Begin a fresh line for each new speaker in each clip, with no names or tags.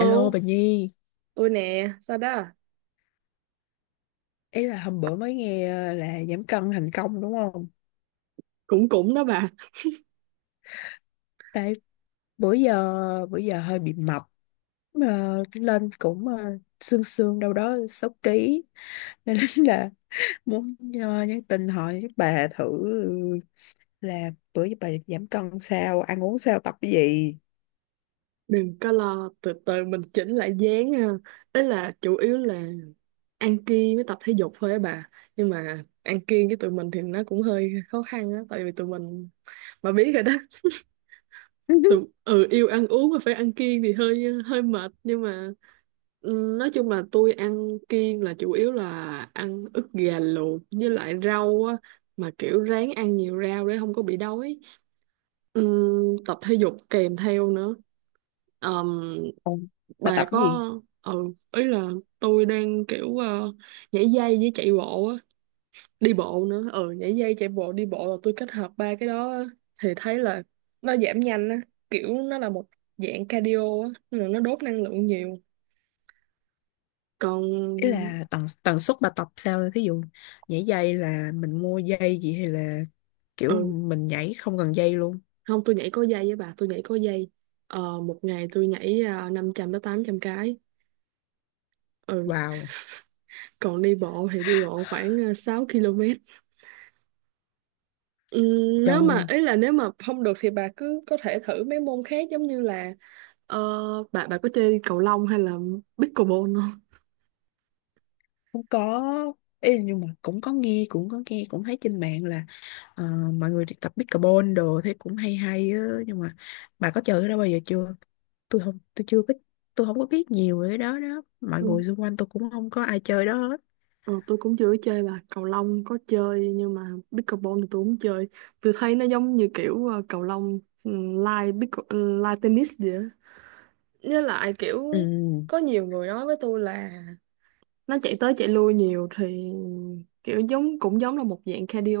Alo bà Nhi,
ôi nè, sao đó, à?
ý là hôm bữa mới nghe là giảm cân thành công đúng không?
Cũng cũng đó bà.
Tại bữa giờ hơi bị mập, mà lên cũng xương xương đâu đó 6 ký nên là muốn nhắn tin hỏi bà thử là bữa giờ bà giảm cân sao, ăn uống sao, tập cái gì?
Đừng có lo, từ từ mình chỉnh lại dáng ha. Ý là chủ yếu là ăn kiêng với tập thể dục thôi á bà. Nhưng mà ăn kiêng với tụi mình thì nó cũng hơi khó khăn á, tại vì tụi mình, bà biết rồi đó, tụi ừ yêu ăn uống mà phải ăn kiêng thì hơi hơi mệt. Nhưng mà ừ, nói chung là tôi ăn kiêng, là chủ yếu là ăn ức gà luộc với lại rau á, mà kiểu ráng ăn nhiều rau để không có bị đói. Tập thể dục kèm theo nữa. Ờm,
Ồ, bà
bà
tập cái
có
gì?
ừ, ý là tôi đang kiểu nhảy dây với chạy bộ á, đi bộ nữa. Ừ, nhảy dây, chạy bộ, đi bộ là tôi kết hợp ba cái đó á. Thì thấy là nó giảm nhanh á, kiểu nó là một dạng cardio á nên là nó đốt năng lượng nhiều.
Ý
Còn
là tần tần suất bà tập sao, thí dụ nhảy dây là mình mua dây gì hay là kiểu
ừ,
mình nhảy không cần dây luôn.
không, tôi nhảy có dây. Với bà, tôi nhảy có dây. Ờ, một ngày tôi nhảy 500 tới 800 cái. Ừ,
Wow.
còn đi bộ thì đi bộ khoảng 6 km. Ừ, nếu mà,
Trời.
ý là nếu mà không được thì bà cứ có thể thử mấy môn khác, giống như là ờ, bà có chơi cầu lông hay là pickleball không?
Cũng có. Ê, nhưng mà cũng có nghe, cũng có nghe, cũng thấy trên mạng là ờ, mọi người đi tập pickleball đồ thấy cũng hay hay á, nhưng mà bà có chơi cái đó bao giờ chưa? Tôi không, tôi chưa có, tôi không có biết nhiều về cái đó đó, mọi
Ừ,
người xung quanh tôi cũng không có ai chơi đó hết.
ờ, tôi cũng chưa có chơi. Bà cầu lông có chơi, nhưng mà pickleball thì tôi không chơi. Tôi thấy nó giống như kiểu cầu lông lai pickle, lai tennis vậy á. Với lại kiểu
Ừ.
có nhiều người nói với tôi là nó chạy tới chạy lui nhiều thì kiểu giống, cũng giống là một dạng cardio,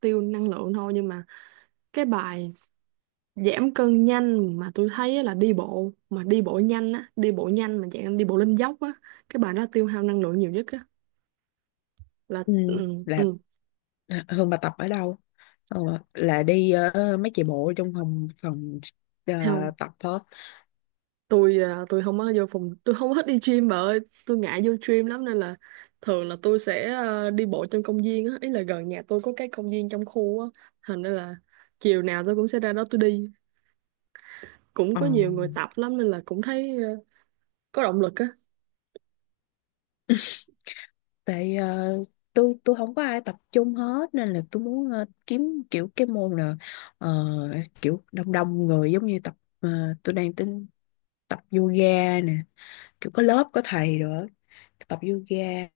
tiêu năng lượng thôi. Nhưng mà cái bài giảm cân nhanh mà tôi thấy á là đi bộ, mà đi bộ nhanh á, đi bộ nhanh mà dạng đi bộ lên dốc á. Cái bài đó tiêu hao năng lượng nhiều nhất á. Là
Ừ.
ừ,
Là.
ừ,
À, Hương bà tập ở đâu? Ờ, là đi mấy chị bộ trong phòng phòng ờ,
không.
tập hết.
Tôi à, tôi không có vô phòng, tôi không có thích đi gym bà ơi. Tôi ngại vô gym lắm nên là thường là tôi sẽ à, đi bộ trong công viên á. Ý là gần nhà tôi có cái công viên trong khu á, thành ra là chiều nào tôi cũng sẽ ra đó tôi đi. Cũng
Ờ.
có nhiều người tập lắm nên là cũng thấy à, có động lực á.
Tại tôi không có ai tập chung hết, nên là tôi muốn kiếm kiểu cái môn là ờ, kiểu đông đông người giống như tập tôi đang tính tập yoga nè, kiểu có lớp có thầy nữa, tập yoga.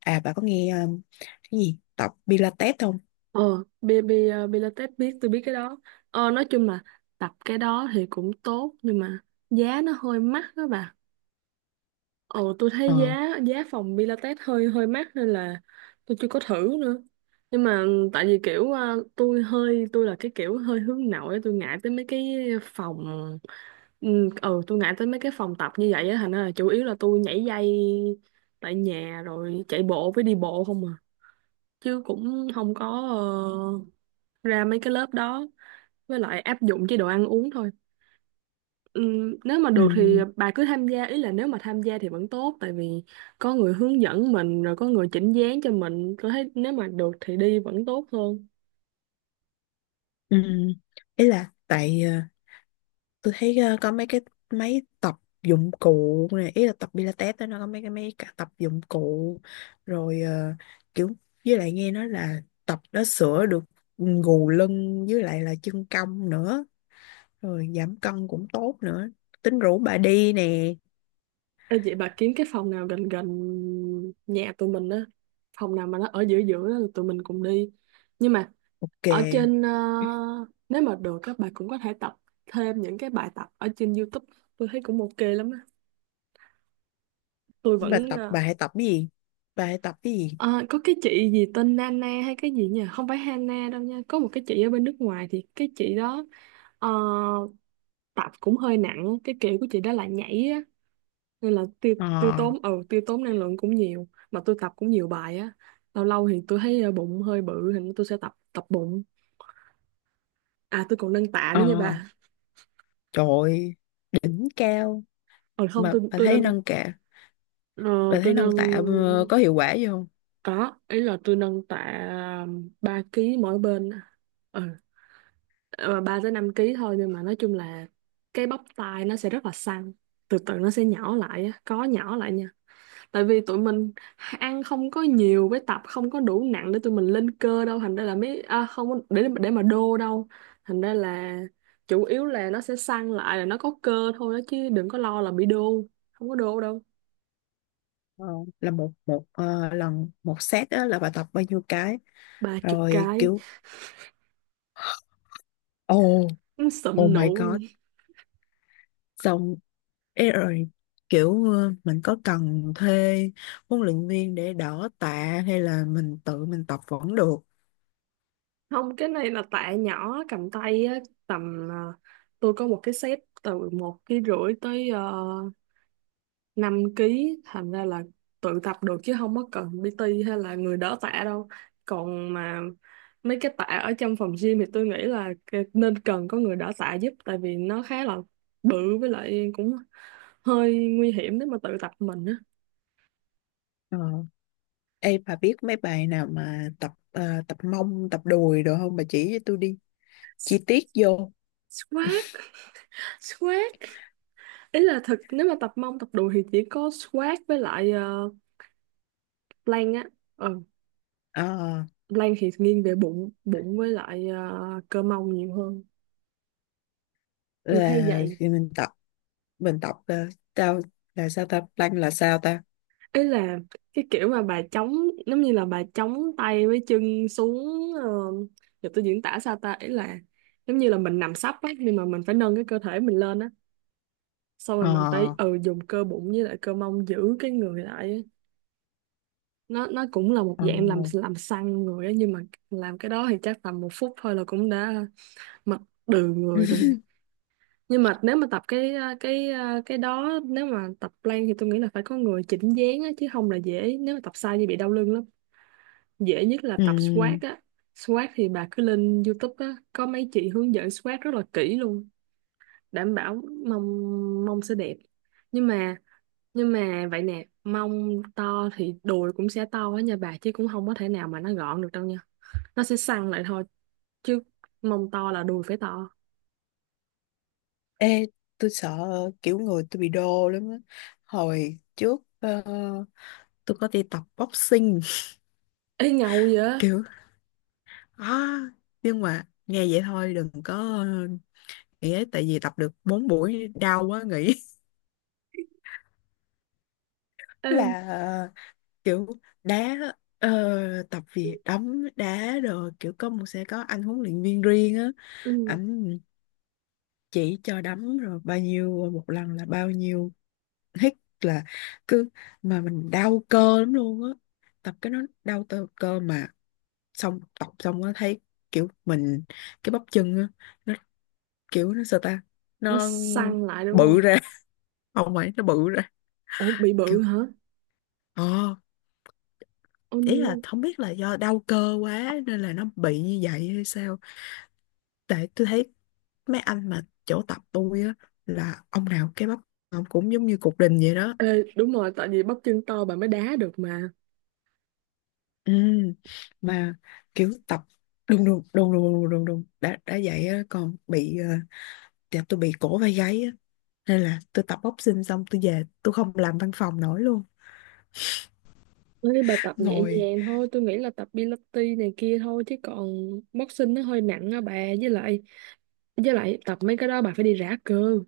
À, bà có nghe cái gì tập Pilates không?
Ờ, bi, bi, ờ, Pilates biết, tôi biết cái đó. Ờ, nói chung là tập cái đó thì cũng tốt, nhưng mà giá nó hơi mắc đó bà. Ờ, tôi thấy
Ờ.
giá giá phòng Pilates hơi hơi mắc nên là tôi chưa có thử nữa. Nhưng mà ừ, tại vì kiểu ờ, tôi là cái kiểu hơi hướng nội, tôi ngại tới mấy cái phòng, tôi ngại tới mấy cái phòng tập như vậy á, thành ra là chủ yếu là tôi nhảy dây tại nhà rồi chạy bộ với đi bộ không à, chứ cũng không có ờ, ra mấy cái lớp đó, với lại áp dụng chế độ ăn uống thôi. Nếu mà
Ừ.
được thì bà cứ tham gia. Ý là nếu mà tham gia thì vẫn tốt, tại vì có người hướng dẫn mình rồi có người chỉnh dáng cho mình. Tôi thấy nếu mà được thì đi vẫn tốt hơn.
Ừ. Ý là tại tôi thấy có mấy cái máy tập dụng cụ này, ý là tập Pilates đó nó có mấy cái máy cả tập dụng cụ rồi kiểu với lại nghe nói là tập đó sửa được gù lưng với lại là chân cong nữa, rồi giảm cân cũng tốt nữa, tính rủ bà đi nè.
Ê, vậy bà kiếm cái phòng nào gần gần nhà tụi mình á, phòng nào mà nó ở giữa giữa đó, tụi mình cùng đi. Nhưng mà
Ok,
ở trên ờ, nếu mà được các bà cũng có thể tập thêm những cái bài tập ở trên YouTube, tôi thấy cũng ok lắm á. Tôi
bà
vẫn
tập
ờ,
bà hãy tập cái gì, bà hãy tập cái gì
ờ, có cái chị gì tên Nana hay cái gì nhỉ? Không phải Hana đâu nha. Có một cái chị ở bên nước ngoài thì cái chị đó ờ, tập cũng hơi nặng. Cái kiểu của chị đó là nhảy á. Nên là
ờ
tiêu tốn năng lượng cũng nhiều. Mà tôi tập cũng nhiều bài á. Lâu lâu thì tôi thấy ờ, bụng hơi bự thì tôi sẽ tập tập bụng. À tôi còn nâng tạ
ờ
nữa nha bà.
trời ơi, đỉnh cao.
Ờ không,
Mà
tôi
bà
tôi
thấy
nâng
nâng tạ,
ờ,
bà
tôi
thấy nâng
nâng
tạ có hiệu quả gì không?
có, ý là tôi nâng tạ 3 kg mỗi bên. Ừ. Ờ, 3 tới 5 kg thôi, nhưng mà nói chung là cái bắp tai nó sẽ rất là săn, từ từ nó sẽ nhỏ lại á, có nhỏ lại nha. Tại vì tụi mình ăn không có nhiều với tập không có đủ nặng để tụi mình lên cơ đâu, thành ra là mấy à, không có- để mà đô đâu, thành ra là chủ yếu là nó sẽ săn lại, là nó có cơ thôi đó, chứ đừng có lo là bị đô, không có đô đâu.
Ờ, là một một lần một set á, là bà tập bao nhiêu cái?
ba chục
Rồi
cái
kiểu. Oh.
Sụm
Oh
nụ.
my god. Xong. Ê, rồi kiểu mình có cần thuê huấn luyện viên để đỡ tạ hay là mình tự mình tập vẫn được?
Không, cái này là tạ nhỏ cầm tay á, tầm ờ, tôi có một cái set từ 1,5 kg tới 5 ký, thành ra là tự tập được chứ không có cần PT hay là người đỡ tạ đâu. Còn mà mấy cái tạ ở trong phòng gym thì tôi nghĩ là nên cần có người đỡ tạ giúp, tại vì nó khá là bự, với lại cũng hơi nguy hiểm nếu mà tự tập mình á.
Ờ. Ê, bà biết mấy bài nào mà tập tập mông tập đùi được không, bà chỉ cho tôi đi chi tiết vô.
Squat, squat. Ý là thực nếu mà tập mông tập đùi thì chỉ có squat với lại ờ, plank á. Ừ,
Ờ,
Lan thì nghiêng về bụng bụng với lại ờ, cơ mông nhiều hơn, tôi thấy
là
vậy.
thì mình tập mình tập ờ, tao là sao ta? Plank là sao ta?
Ý là cái kiểu mà bà chống, giống như là bà chống tay với chân xuống ờ, giờ tôi diễn tả sao ta. Ý là giống như là mình nằm sấp á, nhưng mà mình phải nâng cái cơ thể mình lên á, xong rồi mình
ờ
phải ừ dùng cơ bụng với lại cơ mông giữ cái người lại á. Nó cũng là một
ờ.
dạng làm săn người á. Nhưng mà làm cái đó thì chắc tầm 1 phút thôi là cũng đã mệt đừ người rồi. Nhưng mà nếu mà tập cái đó, nếu mà tập plank thì tôi nghĩ là phải có người chỉnh dáng á, chứ không là dễ, nếu mà tập sai thì bị đau lưng lắm. Dễ nhất là
Ừ.
tập squat á. Squat thì bà cứ lên YouTube á, có mấy chị hướng dẫn squat rất là kỹ luôn, đảm bảo mông mông sẽ đẹp. Nhưng mà, nhưng mà vậy nè, mông to thì đùi cũng sẽ to á nha bà, chứ cũng không có thể nào mà nó gọn được đâu nha. Nó sẽ săn lại thôi, chứ mông to là đùi phải to.
Ê, tôi sợ kiểu người tôi bị đô lắm á. Hồi trước tôi có đi tập boxing.
Ê ngầu vậy.
Kiểu à, nhưng mà nghe vậy thôi đừng có nghĩ ấy, tại vì tập được 4 buổi đau quá nghĩ.
Ê,
Là kiểu đá ờ, tập vì đấm đá rồi kiểu có một sẽ có anh huấn luyện viên riêng á,
ừ.
ảnh chỉ cho đấm rồi bao nhiêu một lần là bao nhiêu hít, là cứ mà mình đau cơ lắm luôn á, tập cái nó đau tơ cơ mà, xong tập xong á thấy kiểu mình cái bắp chân á, nó kiểu nó sao ta,
Nó
nó
săn lại đúng
bự
không?
ra. Không phải nó bự ra,
Ủa bị
kiểu
bự hả?
ờ
Oh
ý là
no.
không biết là do đau cơ quá nên là nó bị như vậy hay sao, tại tôi thấy mấy anh mà chỗ tập tôi á, là ông nào cái bắp ông cũng giống như cục đình vậy đó.
Ê, đúng rồi, tại vì bắp chân to bà mới đá được mà.
Ừ, mà kiểu tập đùng đùng đùng đùng đùng đùng đùng đã vậy á, còn bị dạ tôi bị cổ vai gáy á, nên là tôi tập boxing xong tôi về tôi không làm văn phòng nổi luôn,
Nói bà tập nhẹ
ngồi.
nhàng thôi, tôi nghĩ là tập Pilates này kia thôi, chứ còn boxing nó hơi nặng á bà. Với lại, với lại tập mấy cái đó bà phải đi rã cơ.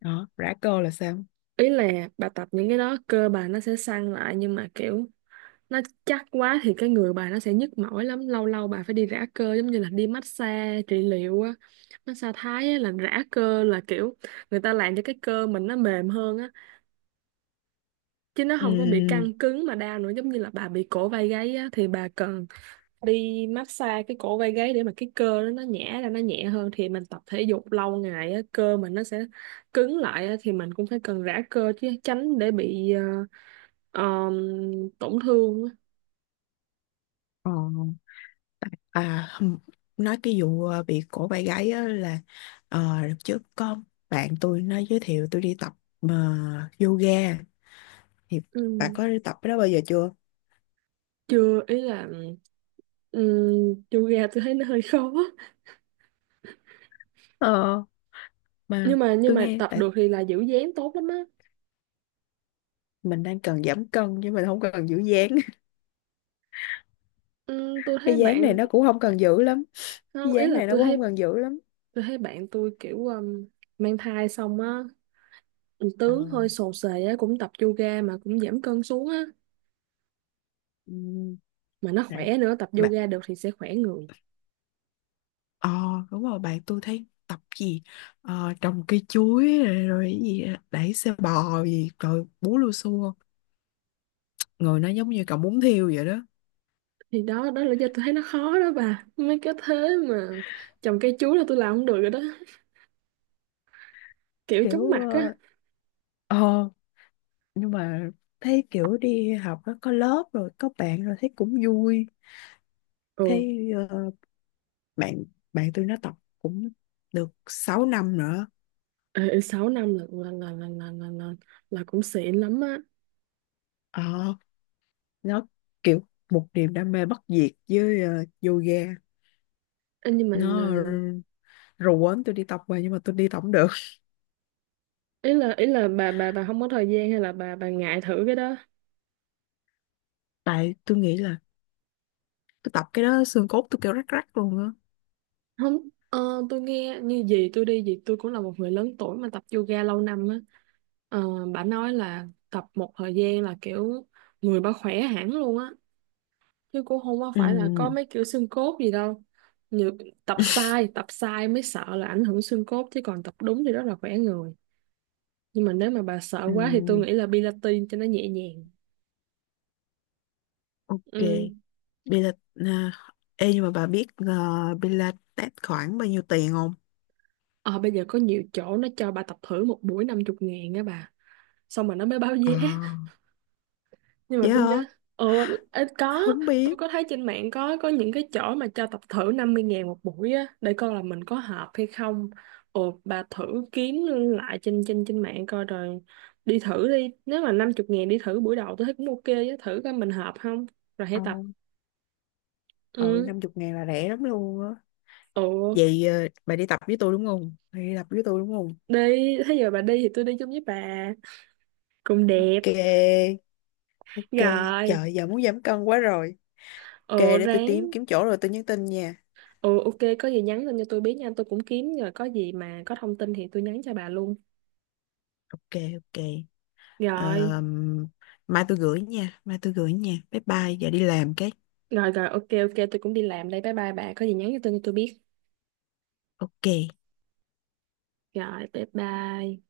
Đó, rã cơ là sao?
Ý là bà tập những cái đó, cơ bà nó sẽ săn lại, nhưng mà kiểu nó chắc quá thì cái người bà nó sẽ nhức mỏi lắm, lâu lâu bà phải đi rã cơ giống như là đi massage trị liệu á. Massage Thái á, là rã cơ, là kiểu người ta làm cho cái cơ mình nó mềm hơn á, chứ nó
Ừ.
không có bị căng cứng mà đau nữa. Giống như là bà bị cổ vai gáy á thì bà cần đi massage cái cổ vai gáy để mà cái cơ đó nó nhẹ ra, nó nhẹ hơn. Thì mình tập thể dục lâu ngày á, cơ mình nó sẽ cứng lại á, thì mình cũng phải cần rã cơ, chứ tránh để bị ờ, tổn thương á.
ờ, À, nói cái vụ bị cổ vai gáy á là đợt trước có bạn tôi nó giới thiệu tôi đi tập mà yoga, thì
Ừ,
bạn có đi tập cái đó bao giờ chưa?
chưa. Ý là ừm, yoga tôi thấy nó hơi khó,
Ờ, mà
nhưng mà, nhưng
tôi
mà
nghe
tập
tại
được thì là giữ dáng tốt lắm á.
mình đang cần giảm cân chứ mình không cần giữ dáng.
Tôi thấy
Cái dáng này
bạn,
nó cũng không cần giữ lắm, cái
không, ý
dáng
là
này nó
tôi
cũng
thấy,
không cần giữ lắm.
tôi thấy bạn tôi kiểu mang thai xong á,
Ờ,
tướng hơi xồ xề á, cũng tập yoga mà cũng giảm cân xuống á,
ừm,
mà nó
bạn
khỏe nữa. Tập
bạn
yoga được thì sẽ khỏe người.
ờ đúng rồi, bạn tôi thấy tập gì, trồng cây chuối rồi, rồi cái gì đẩy xe bò gì rồi bú lưu xua, người nó giống như cậu muốn thiêu vậy đó.
Thì đó đó là do tôi thấy nó khó đó bà, mấy cái thế mà trồng cây chuối là tôi làm không được rồi đó, kiểu chóng
Kiểu
mặt á.
ờ, nhưng mà thấy kiểu đi học nó có lớp rồi có bạn rồi thấy cũng vui,
Ừ,
thấy bạn bạn tôi nó tập cũng được 6 năm nữa.
ê, 6 năm là cũng xịn lắm á.
ờ, nó kiểu một niềm đam mê bất diệt với yoga,
Ê, nhưng mà
nó
à,
rủ quấn tôi đi tập mà nhưng mà tôi đi tập không được,
ý là, ý là bà không có thời gian hay là bà ngại thử cái đó?
tại tôi nghĩ là tôi tập cái đó xương cốt tôi kêu rắc rắc luôn á.
Không ờ, tôi nghe như gì tôi đi gì tôi cũng, là một người lớn tuổi mà tập yoga lâu năm á, ờ, bà nói là tập một thời gian là kiểu người bà khỏe hẳn luôn á, chứ cũng không có phải là có
Ừ.
mấy kiểu xương cốt gì đâu. Như tập sai mới sợ là ảnh hưởng xương cốt, chứ còn tập đúng thì rất là khỏe người. Nhưng mà nếu mà bà sợ
Ừ.
quá thì tôi nghĩ là Pilates cho nó nhẹ nhàng.
Ok.
Ừ.
Pilates à? Ê, nhưng mà bà biết Pilates khoảng bao nhiêu tiền không?
Ờ, bây giờ có nhiều chỗ nó cho bà tập thử một buổi 50 ngàn á bà. Xong rồi nó mới báo giá.
À,
Nhưng mà
dạ
tôi
hả?
nhớ, ờ, ê, có,
Không
tôi
biết.
có thấy trên mạng có những cái chỗ mà cho tập thử 50 ngàn một buổi á, để coi là mình có hợp hay không. Ồ, bà thử kiếm lại trên trên trên mạng coi. Rồi đi thử đi, nếu mà 50 ngàn đi thử buổi đầu tôi thấy cũng ok á. Thử coi mình hợp không rồi hãy
ờ
tập.
ừ,
Ừ,
50 ngàn là rẻ lắm luôn á.
ồ
Vậy bà đi tập với tôi đúng không? Bà đi tập với tôi đúng không?
đi. Thế giờ bà đi thì tôi đi chung với bà. Cũng đẹp.
Ok, ok.
Rồi.
Trời, giờ muốn giảm cân quá rồi. Ok,
Ồ
để tôi
ráng.
tìm kiếm chỗ rồi tôi nhắn tin nha.
Ừ ok, có gì nhắn lên cho tôi biết nha. Tôi cũng kiếm, rồi có gì mà có thông tin thì tôi nhắn cho bà luôn.
Ok, ok.
Rồi.
Ờm, mai tôi gửi nha, Bye bye, giờ đi làm cái.
Rồi rồi, ok ok, tôi cũng đi làm đây. Bye bye bà, có gì nhắn cho tôi, cho tôi biết.
Ok.
Rồi bye bye.